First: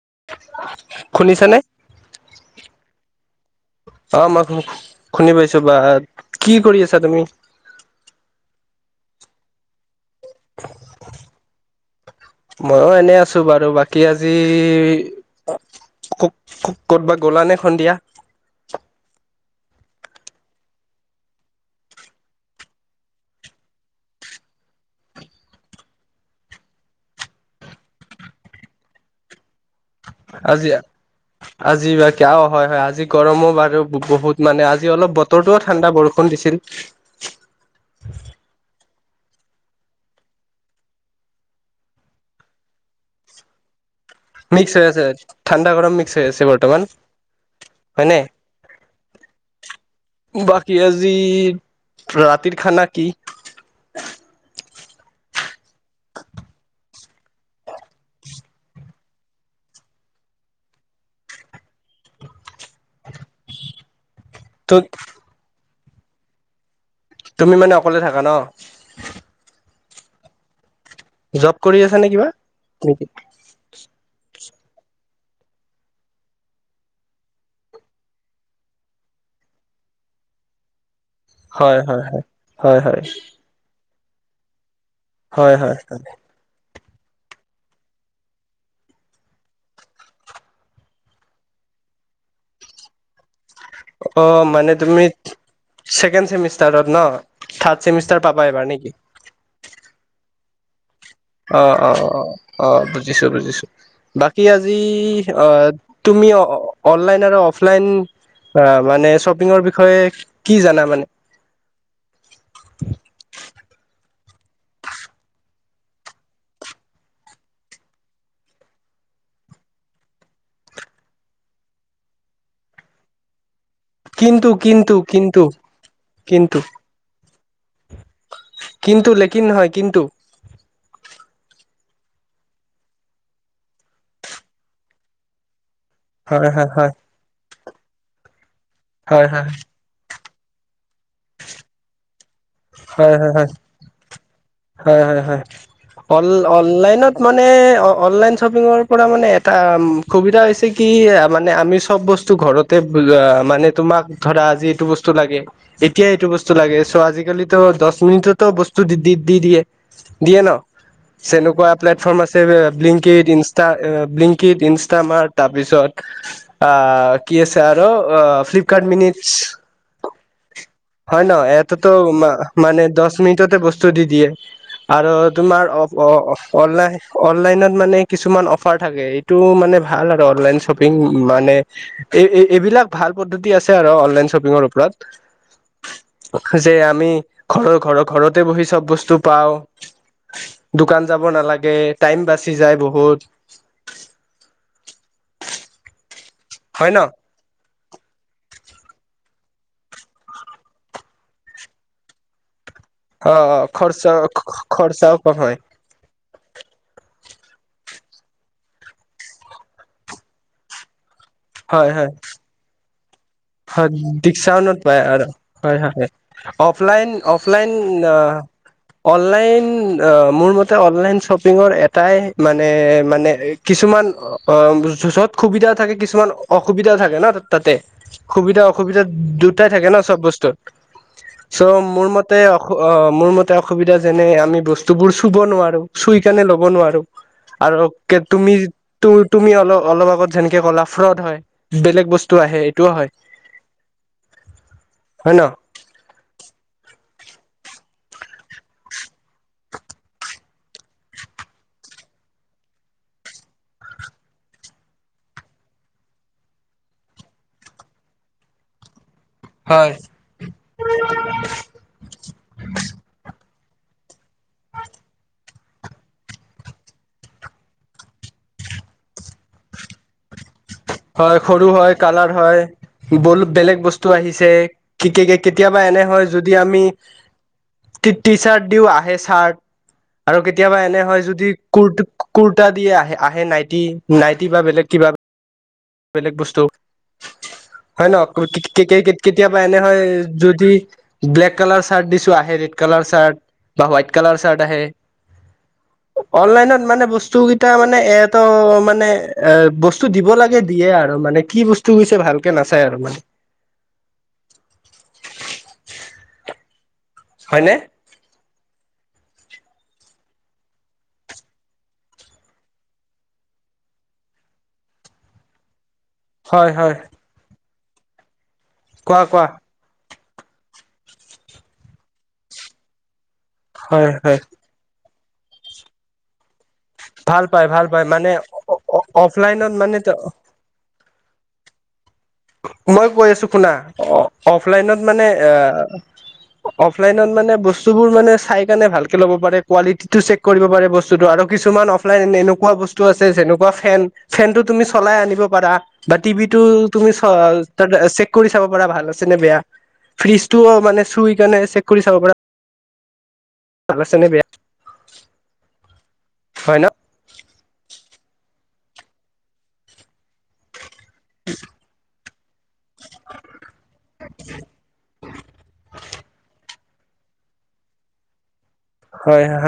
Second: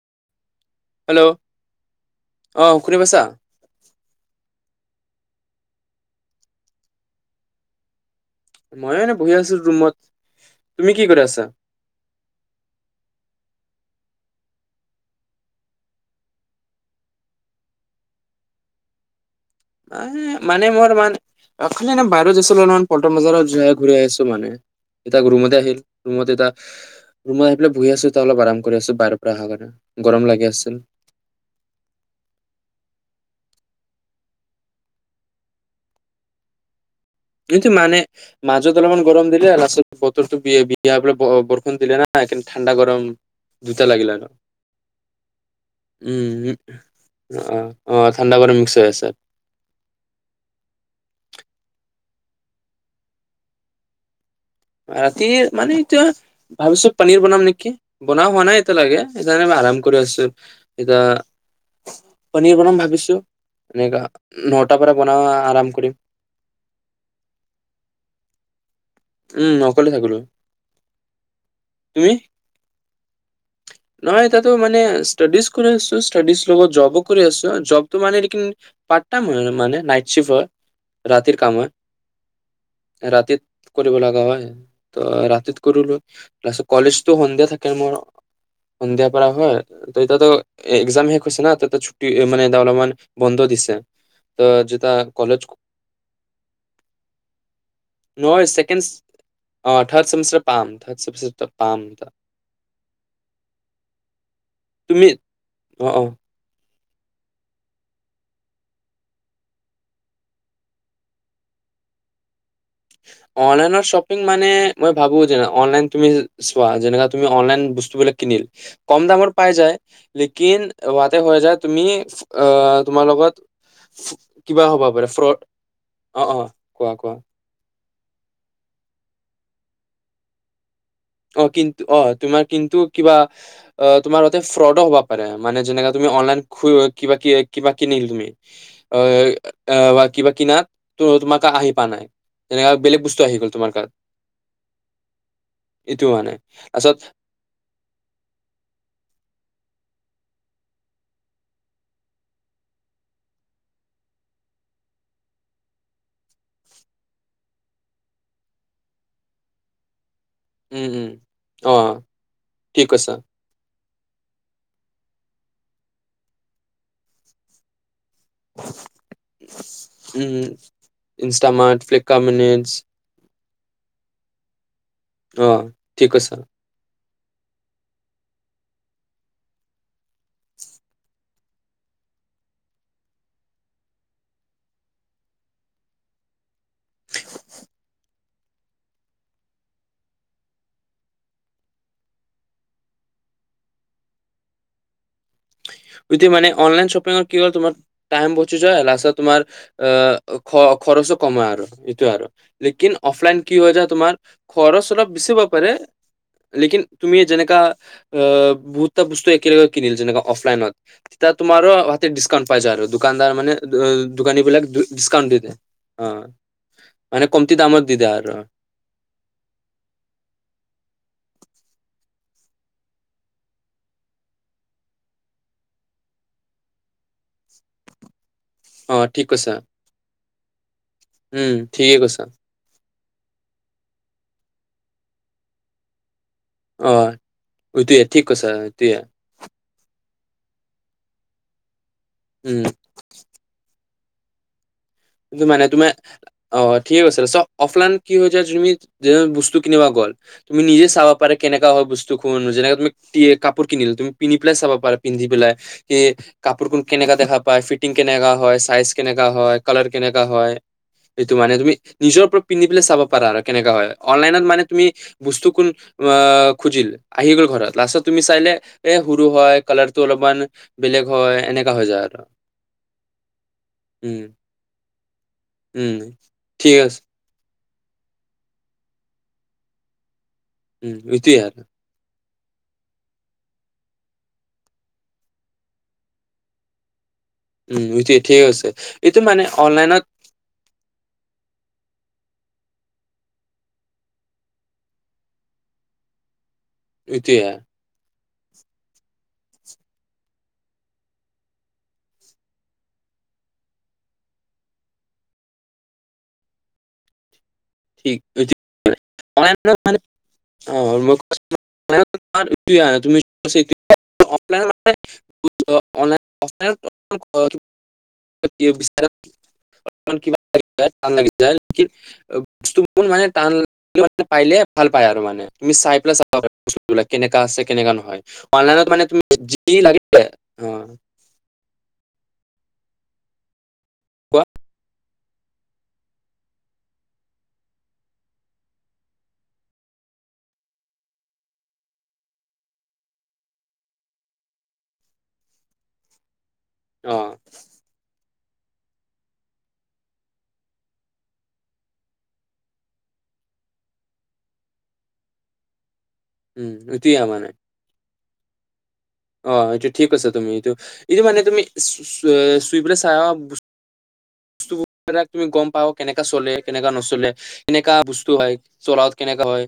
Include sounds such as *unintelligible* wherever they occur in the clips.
*unintelligible* Hello, শুনিছানে? অ শুনি পাইছা। অ মই শুনি পাইছো বা কি কৰি আছা তুমি? মই এনে বহি আছো ৰুমত। তুমি কি কৰি আছা ময়ো এনে আছো বাৰু বাকী। কি আজি ক ক'তবা গলা নে সন্ধিয়া? এ মানে মই মান এ বাহিৰত আছিলো অল পল্টন বজাৰত ঘূৰি আহিছো মানে এ ৰুমতে আহিল ৰুমত এ মত আহি বহি আছো ত অলপ আৰাম কৰি আছো বাহিৰৰ পৰা অহা কাৰণে। গৰম লাগি আজি আছিল আজিব ক হয় হয় আজি। গৰমো বাৰু বহুত মানে আজি অলপ বতৰৰতটোও ঠাণ্ডা বৰষুণ দিছিল। কিন্তু মানে মাজত। অলপমান গৰম দিলোৰত বতৰটো বি বৰষণ দিলে ন কি ঠাণ্ডা গৰম দুটা লাগিল আৰু। মিক্স হৈ আছে ঠাণ্ডা গৰম মিক্স হৈ আছে উম বৰ্তমান অ অ হয়নে ঠাণ্ডা গৰম মিক্স হৈ আছে বাকী আজি। ৰাতিৰ খানা কি? ৰাতি মানে এতিয়া ভাবিছো পনিৰ বনাম নেকি? বনোৱা হোৱা নাই এতি লাগে সেইকাৰণে ম আৰাম কৰি আছো এতিয়া পনীৰ বনাম ভাবিছো এনেকা। ত নটাৰ পৰা বনোৱা আৰাম কৰিম। তুমি মানে অকলে থাকা ন। উম ', অকলে থাকিলো জব কৰি আছে নে তুমি কিবা নেকি? নহয় এ তো মানে ষ্টডিজ কৰি আছো ষ্টডি লগত জব কৰি আছো জবটো মানে মান নাইট শ্বিফ্ট হয়। ৰাতিৰ কাম হয় - হয় - হয় - হয় - হয় ৰাতি কৰিব লগা হয়। ত হয় ৰাতিত হয় কৰ হয় লৈছ কলেজতো সন্ধিয়া থাকে মোৰ। সন্ধিয়া পৰা হয় ত এতিয়া এক্সাম শেষ হৈছে না ত ছুটি মানে এ অলপমান বন্ধ দিছে। অহ ', মানে যেটা তুমি কলেজ ছেকেণ্ড চেমিষ্টাৰত ন থাৰ্ড চেমিষ্টাৰ নহয় পাবা এবাৰ ছেকেণ্ড নেকি? অ থাৰ্ড চেমিষ্টাৰ পাম। থাৰ্ড চেমিষ্টাৰ অহ পাম - অহ - অহ - অহ বুজিছো। বুজিছো বাকী আজি তুমি অহ অ অ ', তুমি অহ ', অনলাইন আৰু অফলাইন মানে শ্বপিঙৰ বিষয়ে কি জানা মানে। অনলাইনৰ শ্বপিং মানে মই ভাবো যে অনলাইন তুমি চোৱা যেনে তুমি অনলাইন বস্তুবিলাক কিনিল কম দামত পাই যায় লেকিন হোৱাতে হৈ যায় তুমি তোমাৰ লগত কিন্তু কিবা হ'ব কিন্তু পাৰে কিন্তু ফ্ৰড অহ ', - অহ কিন্তু ', কোৱা - কোৱা? কিন্তু লেকিন নহয় কিন্তু অহ ', কিন্তু অহ ', তোমাৰ কিন্তু কিবা অহ ', তোমাৰ ততে ফ্ৰডো হ'ব পাৰে মানে যেনেকা। তুমি অনলাইন হয় হয় খোৱা হয় কিবা- কিবা কিন তুমি হয় হয় কিবা। কিনাত ত তুমাকা আহি প নাই তেনেকা বেলেগ হয়- বস্তু হয়- আহি গ'ল তোমাৰ গাত হয় - হয় এইটো হোৱা নাই তাৰছত অনলাইনত মানে অনলাইন শ্বপিঙৰ পৰা মানে এটা সোবিদা হৈছে কি এই মানে আমি চব বস্ত ঘৰতে মানে তোমাক ধাৰা আজি এইটো বস্ত লাগে এতিয়া এইটো বস্ত লাগে চ আজি আজিকালিত দহ মিনিটতো বস্তু দি দি দি দিয়ে। দিয়ে ন উম উম চনেকুৱা অ প্লেটফৰ্ম আছে ঠিক কৈছা লিংকড ই লিংকিড ইনষ্টামাৰ তাৰপিছত আ কি আছে আৰু ফ্লিপকাৰ্ট মিন উম হয় ন এ ইনষ্টামাৰ্ট ফ্লিপকাৰ্ট মা মিনিটছ মানে দহ মিনিট এতিয়াটোবস্তু দি দিয়ে। আৰু অ তোমাৰ ঠিক কৈছা অনলাইন অনলাইনত মানে কিছুমান অফাৰ থাকে এইটো মানে ভাল আৰু অনলাইন শ্বপিং মানে এই এইবিলাক ভাল পদ্ধতি আছে আৰু অনলাইন শ্বপিংৰ ওপৰত যে আমি ঘৰৰ ঘৰ ঘৰতে বহি চব বস্তু পাওঁ দোকান যাব নালাগে টাইম বাচি যায় বহুত। হয় যদি মানে অনলাইন হয় ন শপিংৰ কি'ল তোমাৰ টাইম বহু লাচত তোমাৰ অ খ খৰচো কমাই আৰু এইটোয়ে আৰু লেকিন অ অফলাইন কি অ হৈ যায় খৰচা তোমাৰ খৰচ অলপ খৰচাও কম বেছিব হয় পাৰে লেকিন তুমি যেনে বহুতটা বস্তু একেলগে কিনিল যেনেকা অফলাইনত হয় এ হয় তোমাৰাতে হয় ডিছকাউণ্ট পাইায় আৰু- দোকানদাৰ মানে হয় দোকানী বিলাক ডাউটত পায় আৰু ডিছকাউণ্ট দি দিয়ে। হয় অ হয় অফলাইন মানে কমতি অফলাইন দামত দি দিয়ে আৰু অনলাইন মোৰ মতে অনলাইন শ্বপিঙৰ এটাই মানে মানে কিছুমান অ যত সুবিধা থাকে। কিছুমান অসুবিধা থাকে ন তাতে সুবিধা অ অসুবিধা ঠিক কৈছা দুটাই থাকে ন চব বস্তুত উম চ' ঠিকে মোৰ কৈছা। মতে অস অ মোৰ মতে অসুবিধা যেনে আমি বস্তু বস্তুবোৰ চুব নোৱাৰো সণে ল'ব অ নোৱাৰো আৰু এইটোয়ে ঠিক কৈছা তুমি এইটোয়ে তুমি অল অলপ আগত যেনেকে কলা ফ্ৰত হয় বেলেগ বস্তু আহে উম এইটোও হয় হয় ন মানে তোমাৰ অ ঠিক আছে চ অফলাইন কি হয় য তুমি যে বস্তু কিনিবা গ'ল তুমি নিজে চাব পা কেনেকা হয় বস্তু খোন যেনেে তুমি কাপোৰ কিনিল তুমি পিনি পেলাই চাবা পা পিন্ধি পেলাই কি কাপোৰ কোন কেনেকা দেখা পায় ফিটিং কেনেকা হয় চাইজ কেনেকা হয় কালাৰ কেনেকা হয় সটো মানে তুমি নিজৰ ওপৰত পিন্ধি পেললে চাব পাৰা আৰু কেনেকা হয়। অনলাইনত মানে তুমি বস্তু কোন- অ খুজিল আহি গল ঘৰত লাষ্টত তুমি চাইলে এ সৰু হয় কালাৰটো অলপমান বেলেগ হয় সৰু এনেকা হৈ হয় যায় আৰু কালাৰ হয় বল বেলেগ বস্তু উম আহিছে *unintelligible* ক কে কেতিয়াবা উম এনে হয় যদি ঠিক আমি আছে কি টি চাৰ্ট দিও আহে চাৰ্ট। আৰু কেতিয়াবা উম এনে হয় এইটোৱে যদি আৰু কৰ্ট। কুুৰ্তা দিয়ে আহে আহে নাইটি নাইটি বা বেলেগ *unintelligible* কিবা বেলেগ বস্তু। উম, হয় ন সেইটোৱে ঠিক আছে। এইটো মানে কেতিয়াবা এনে। অনলাইনত হাড ইচু আহে ৰে। মানে এইটোৱে বস্তু কেইটা মানে এটো মানে। এ। বস্তু দিব লাগে দিয়ে আৰু মানে কি বস্তু গছে ভালকে নাচাই আৰু মানে। হয়নে ঠিক। *unintelligible* হয় হয় অনলাইন। কোৱা কোৱা বিচতমান কিমান *unintelligible* অন লাগি যায়। মোৰ মানে। হয় টানানে হয় পাইলে ভাল পায় আৰু মানে। তুমি চাই পেলাই চাব পাৰি। বস্তুিলাক কেনেকা ভাল আছে পায় ভাল কেনেকা পায় নহয় মানে অনলাইনত মানে তুমি অফলাইনত যি মানে লাগিল অ। মই কৈ আছো শুনা। অ কোৱা অফলাইনত। মানে আ অফলাইন মানে বস্তুবোৰ মানে চাইকিনে ভাল কে ল'ব পাৰে চেক কৰিব পাৰে আৰু কিছুমান এনেকুৱা বস্তু আছে ফেন চলাই আনিব পাৰা বাটিভিটো। তুমি অ' চেক। চেক কৰি চাব পাৰ ভাল আছে নে বেয়া। ফ্ৰিজটোও মানে চুই কাৰে চেক কৰি চাব পাৰ। ভালছেনে বেয়া। উম হয় ন এতিয়া মানে। অ এইটোয়া ঠিক কৈইছা। তুমি এইটো এইটো মানে তুমি চুই পৰে চাই অ। তুমি গম পাও কেনেককাে চলে। কেনেকুৱা নচলে কেনেকা বস্তু হয়। চলত কেনেকা হয়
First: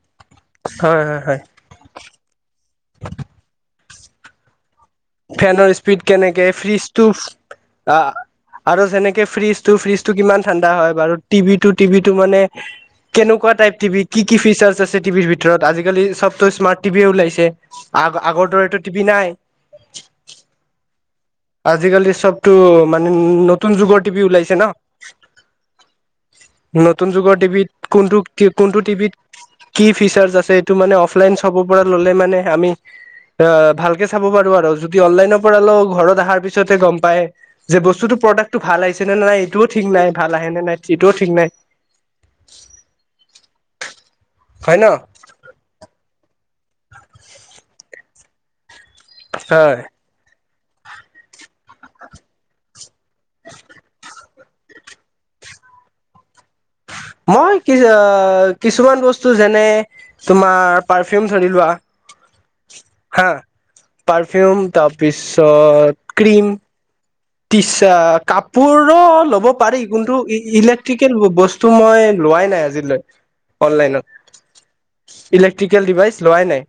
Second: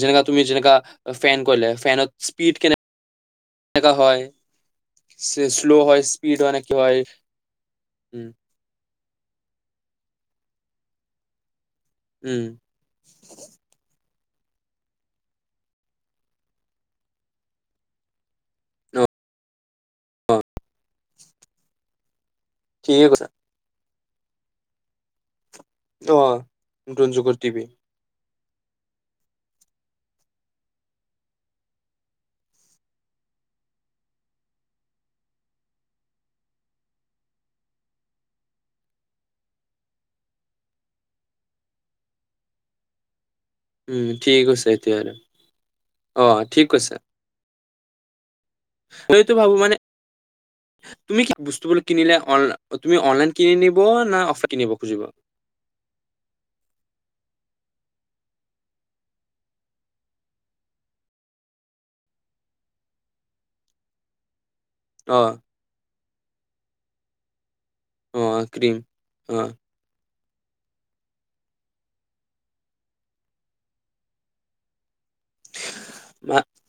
যেনেকা তুমি যেনেকা হয় হয় ফেন হয় কলে ফেনত স্পীড কেনে। কেনেকা হয়। শ্ল' ফেনৰ হয় স্পীড কেনেকে হয় নে কি হয় ফ্ৰিজটো উম, আৰু যেনেকে। ফ্ৰিজটো ফ্ৰিজ টো কিমান ঠাণ্ডা হয় বু টিভি। টো টিভি টো মানে উম, কেনেকুৱা টাইপ টিভি। কি কি ফিচাৰছ আছে টিভিৰ ভিতৰত আজিকালি চবত স্মাৰ্ট টিভিয়ে ওলাইছে আগ আগৰ দৰেতো টিভি নাই অ', আজিকালি চব টো ঠিকে মানে কৈছা নতুন যুগত ওলাইছে ন নতুন যুগৰ টিভিত কোনটো কোনটো টিভিত কি ফিচাৰছ আছে সটো মানে অফলাইন চাব পৰা ল'লে মানে আমি অ ভালকে চাব পাৰো আৰু যদি অনলাইনৰ পৰা লও ঘৰত *unintelligible* তাৰ পিছতে গম পাই যে বস্তুতটো প্ৰডাক্টটো ভাল আহিছে নে নে নাই এইটোও ঠিক নাই ভাল আহে নে নাই সটোও ঠিক নাই উম ঠিক আছে হয় ন এতিয়া আৰু অ ঠিক কৈছে তইটো ভাবো মানে হয় তুমি কি বস্তুব কিনিলে অন *unintelligible* তুমি অনলাইন কিন নিব না অফলাই কিনিব খুজিবা মই কি কিছুমান বস্তু যেনে তোমাৰ পাৰফিউম ধৰি লোৱা হা পাৰফিউম *unintelligible* অ'। তাৰপিছত ক্ৰীম অ টিচাৰ ক্ৰীম কাপোৰো অ ল'ব পাৰি কিন্তু ই ইলেক্ট্ৰিকেল বস্তু মই লোৱাই নাই আজিলৈ অনলাইনত ইলেক্ট্ৰিকেল ডিভাইচ ম লোৱাই নাই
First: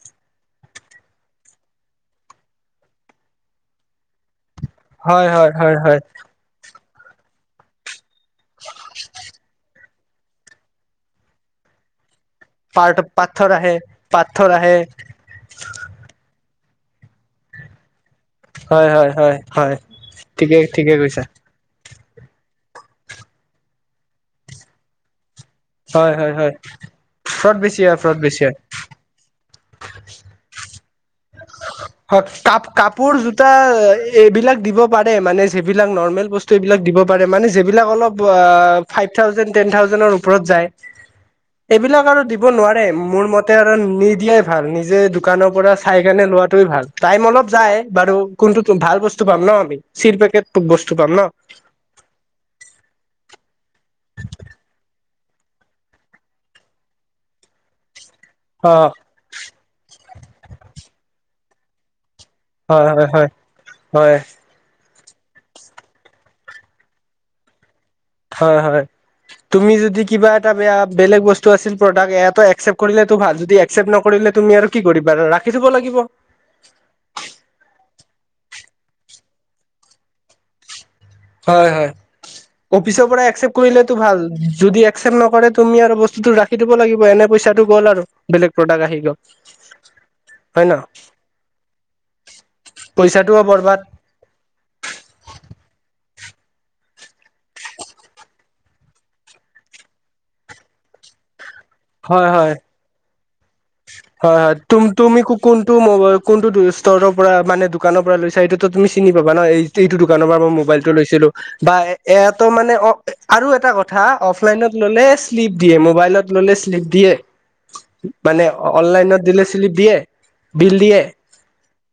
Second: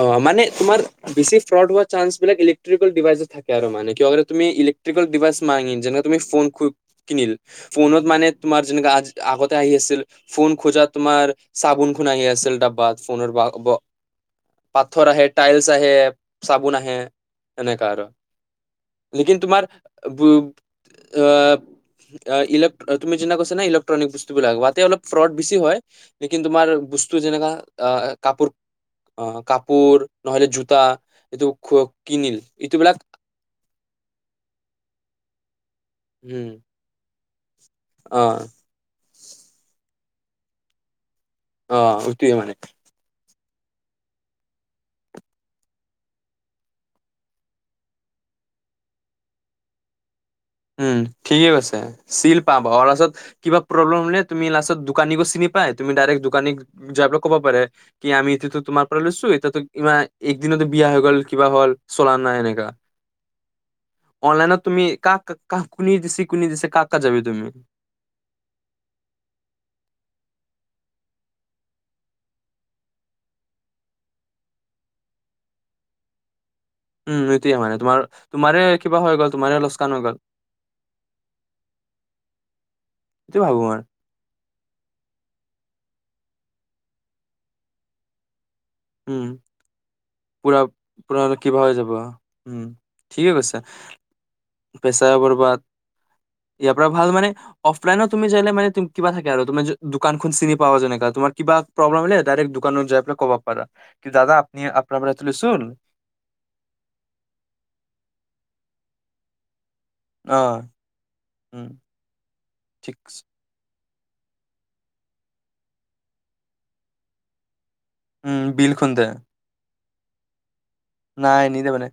অ মানে তোমাৰ বিশিষ ফ্ৰড হোৱা চানঞ্চবিলাক ইলেকট্ৰিকেল ডিভাইছে থাকে আৰু মান *unintelligible* ই্ট্ৰিক হয় ডিভাইছ হয় হয় হয় মংিননে তুমি ফোনবোৰ *unintelligible* কিনিল ফোনত মানে তোমাৰ যেনেকা আজ আগতে আহি আছিল ফোন খোজা তোমাৰ চাবোন খুন আহি আছে *unintelligible* ডা পাৰ ফোনৰ পাথৰ আহে পাথৰ আহে পাথৰ আহে টাইলছ আহে চাবোন আহে এনেকা আৰু হয় হয় হয় লেকিন তোমাৰ হয় বু ঠিকে ঠিকে কৈছা আহ তুমি যিনা কৈছা ইলেকট্ৰনিক বস্তুবিলাক অলপ ফ্ৰট *unintelligible* সৃষ্টি হয় তোমাৰ ব *unintelligible* যে ফ্ৰড বেছি হয় ফ্ৰড বেছি কাপোৰ হয় কাপোৰ ন তা কাপ কাপোৰ জোতা এইবিলাক দিব পাৰে মানে। এইবিলাক নৰ্মেল উম, বস্তু এইবিলাক দিব। পাৰে মানে। এইবিলাক অলপ অ', থাউজেণ্ড টেন থাউজেণ্ডৰ ওপৰত যায়। অ', এইবিলাক আৰু এইটোৱে দিব মানে নোৱাৰে মোৰ মতে। তে আৰু নিদিয়াই ভাল নিজে দোকানৰ পৰা। চাইকেনে লোৱাটোৱেই ভাল টাইম অলপ যায় বাৰু কোনটো ভাল বস্তু পাম ন আমি চিল পেকেট। উম বস্তু পাম ন ঠিকে কৈছে চিল পাব অ তাৰপিছত কিবা প্ৰব্লেম। তুমি লাষ্টত দোকানী দোকানীকো চিনি পাই তুমি ডাইৰেক্ট দোকানী যাই *unintelligible* ক'ব পাৰে। আমি এইটোতো অ তোমাৰ পৰা লৈছো এতিয়াতো ইমান। একদিনত বিয়া হৈ গ'ল কিবা হ'ল। *unintelligible* নাই এনেকা হয় হয় হয় *inaudible* অনলাইনত তুমি কাক। কাহ কুনি দিছি কুনি দিছে কাকা যাবি তুমি হয়- হয় তুমি যদি কিবা এটা বেয়া বেলেগ বস্তু আছিল প্ৰডাক্ট এয়াতো এক্সেপট কৰিলেতো ভাল যদি এক্সেপট নকৰিলে তুমি আৰু কি কৰিবা ৰাখি থব লাগিব। উম এইটোৱে মানে তোমাৰ তোমাৰে কিবা হৈ গ'ল তোমাৰে লোচকান হৈ গ'ল। হয় -হয় অফিচৰ পৰা এইটো একচেপ্ট ভাবো মই কৰিলেতো ভাল। যদি একচেপ্ট নকৰে তুমি আৰু বস্তুতটো ৰাখি দিব লাগিব এনে পইচাটো গ'ল আৰু বেলেগ। প্ৰডাক্ট আহি গ'ল উম *inaudible* পুৰা হয় ন পুৰা কিবা হৈ যাব উম ঠিকে পইচাটোও কৈছে বৰবাদ *inaudible* পেচা বৰবাদ *inaudible* ইয়াৰ পৰা ভাল মানে অফলাইনত তুমি যাইলে তুম মানে কিবা থাকে আৰু তুমাৰ য দোকানখন চিনি পাৱা যেনেকা তোমাৰ কিবা প্ৰব্লেম হলে হয় ডাইৰেক্ট হয় দোকানত যাই কব। পাৰা কি দাদা হয় -হয় আপনি তুম আপোনাৰ পৰা তুমি কো তুলিচোন কোনটো ম কোনটো ইষ্টৰ পৰা মানে দোকানৰ পৰা লৈছা এইটো তুমি চিনি পাবা ন এই। এইটো দোকানৰ পৰা অ মই মোবাইলটো লৈছিলো উম বা এত মানে অ' ঠিক আৰু এটা কথা হা অফলাইনত ললে স্লিপ দিয়ে মবাইলত ললে স্লিপ নিদিয়ে। উম মানে বিলখন দে অনলাইনত দিলে স্লিপ দিয়ে বিল দিয়ে নাই নিদে মানে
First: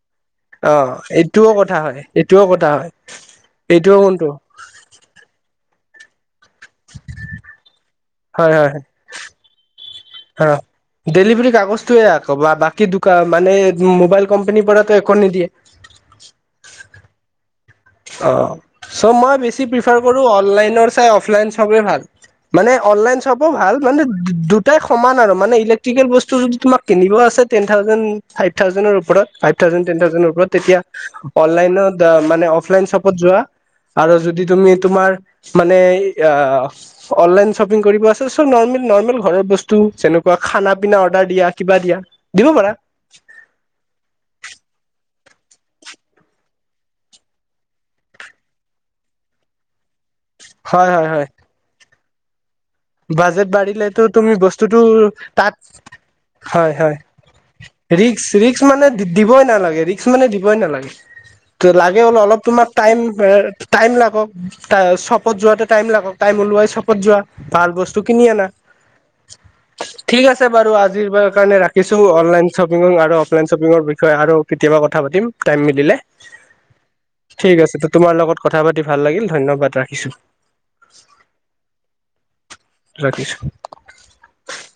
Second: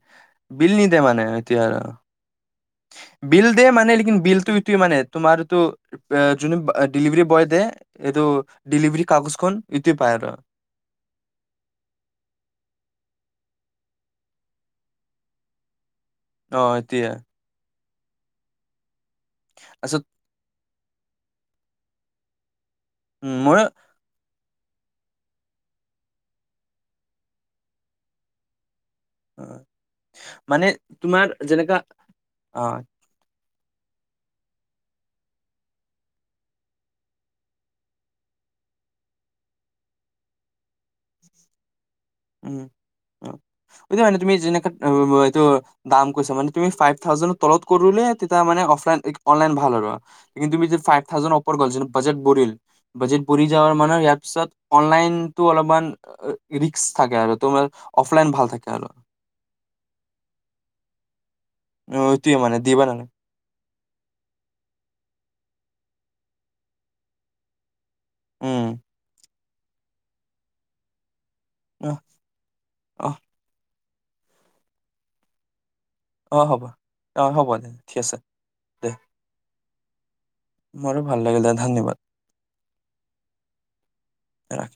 বিল অ নিদে মানে এইটোও এতিয়া কথা আৰু হয় এইটোও কথা হয় *inaudible* বিল দে মানে এইটোও লেকিন কোনটো বিলটো এইটো মানে তোমাৰটো। *unintelligible* যোনে বা ডেলিভাৰী বয় দে এইটো ডেলিভাৰী কাগজখন ইটোৱে পায় আৰু হা ডেলিভাৰী কাগজটোৱে ক'ব বাকী দোকান মানে। মোবাইল কোম্পানীৰ পৰাটো একো নিদিয়ে *unintelligible* অ ' এতিয়া। অঁ চ' মই বেছি প্ৰিফাৰ তাৰপিছত কৰো অনলাইনৰ চাই অফলাইন চবেই ভাল মানে অনলাইন শ্বপো ভাল মানে দু দু প্ৰায় সমান আৰু মানে ইলেক্ট্ৰিকেল বস্তু যদি তোম কিনিব আছে টেন থাউজেন ফাইভ থাউজেৰ মই ফাইফ থাউজেণ্ড, টেন থাউজেণ্ড পৰা মানে তেতিয়াই তোমাৰ অনলাইন যেনেকা ত, অ অফলাইন ত অফলাইন শ্বপত যোৱা আৰু যদি তুমি তোমাৰ মানে অনলাইন শ্বপিং কৰিব আছা চ নেল ঘৰৰ বস্তু যেনেকুৱা খানা পিনা অৰ্ডাৰ দিয়া কিবা দিয়া দিব উম পাৰা মানে তুমি যেনেক দাম কৈছা মানে তুমি ফাইভ থাউজেৰ তলত কৰোলে তেতিয়া মানে অফলাইন অনলাইন ভাল আৰু কিন্তু তুমি যে হয় ফাইভ হয় হয় থাউজেণ্ড ওপৰ কৰিছ বাজেট বহিল বাজেট বহি যায় মানে বাঢ়িলেতো আৰু ইয়াৰ তুমি পাছত বস্তুটো অনলাইনতো তাত অলপমান হয় ৰিক্স হয় থাকে আৰু তোমাৰ অফলাইন ভাল ৰিক্স থাকে আৰু মানে দিব নালাগে ৰিক্সা মানে দিব নালাগে ত অ লাগে হ'লো এইটোৱে অলপ মানে তোমাক দিবা টাইম নালাগে টাইম লাগক চপত যোৱাটো টাইম লাগক টাইম ওলোৱাই চপত যোৱা ভাল বস্তু তোৰ কিনি আনা উম ঠিক আছে বাৰু আজিৰ ব কাৰণে ৰাখিছো অহ অনলাইন শ্বপিং আৰু অহ অফলাচপিঙৰ ব হয় আৰু কেতিয়াবা কথা পাতিম টাইম মিলে অহ হ'ব অহ হ'ব ঠিক দে আছে তোমাৰ লগত কথা পাতি দে ভাল লাগিল ধন্যবাদ ৰাখি। কিছো মোৰো ভাল লাগিলে ধন্যবাদ ৰাতি ৰাখিম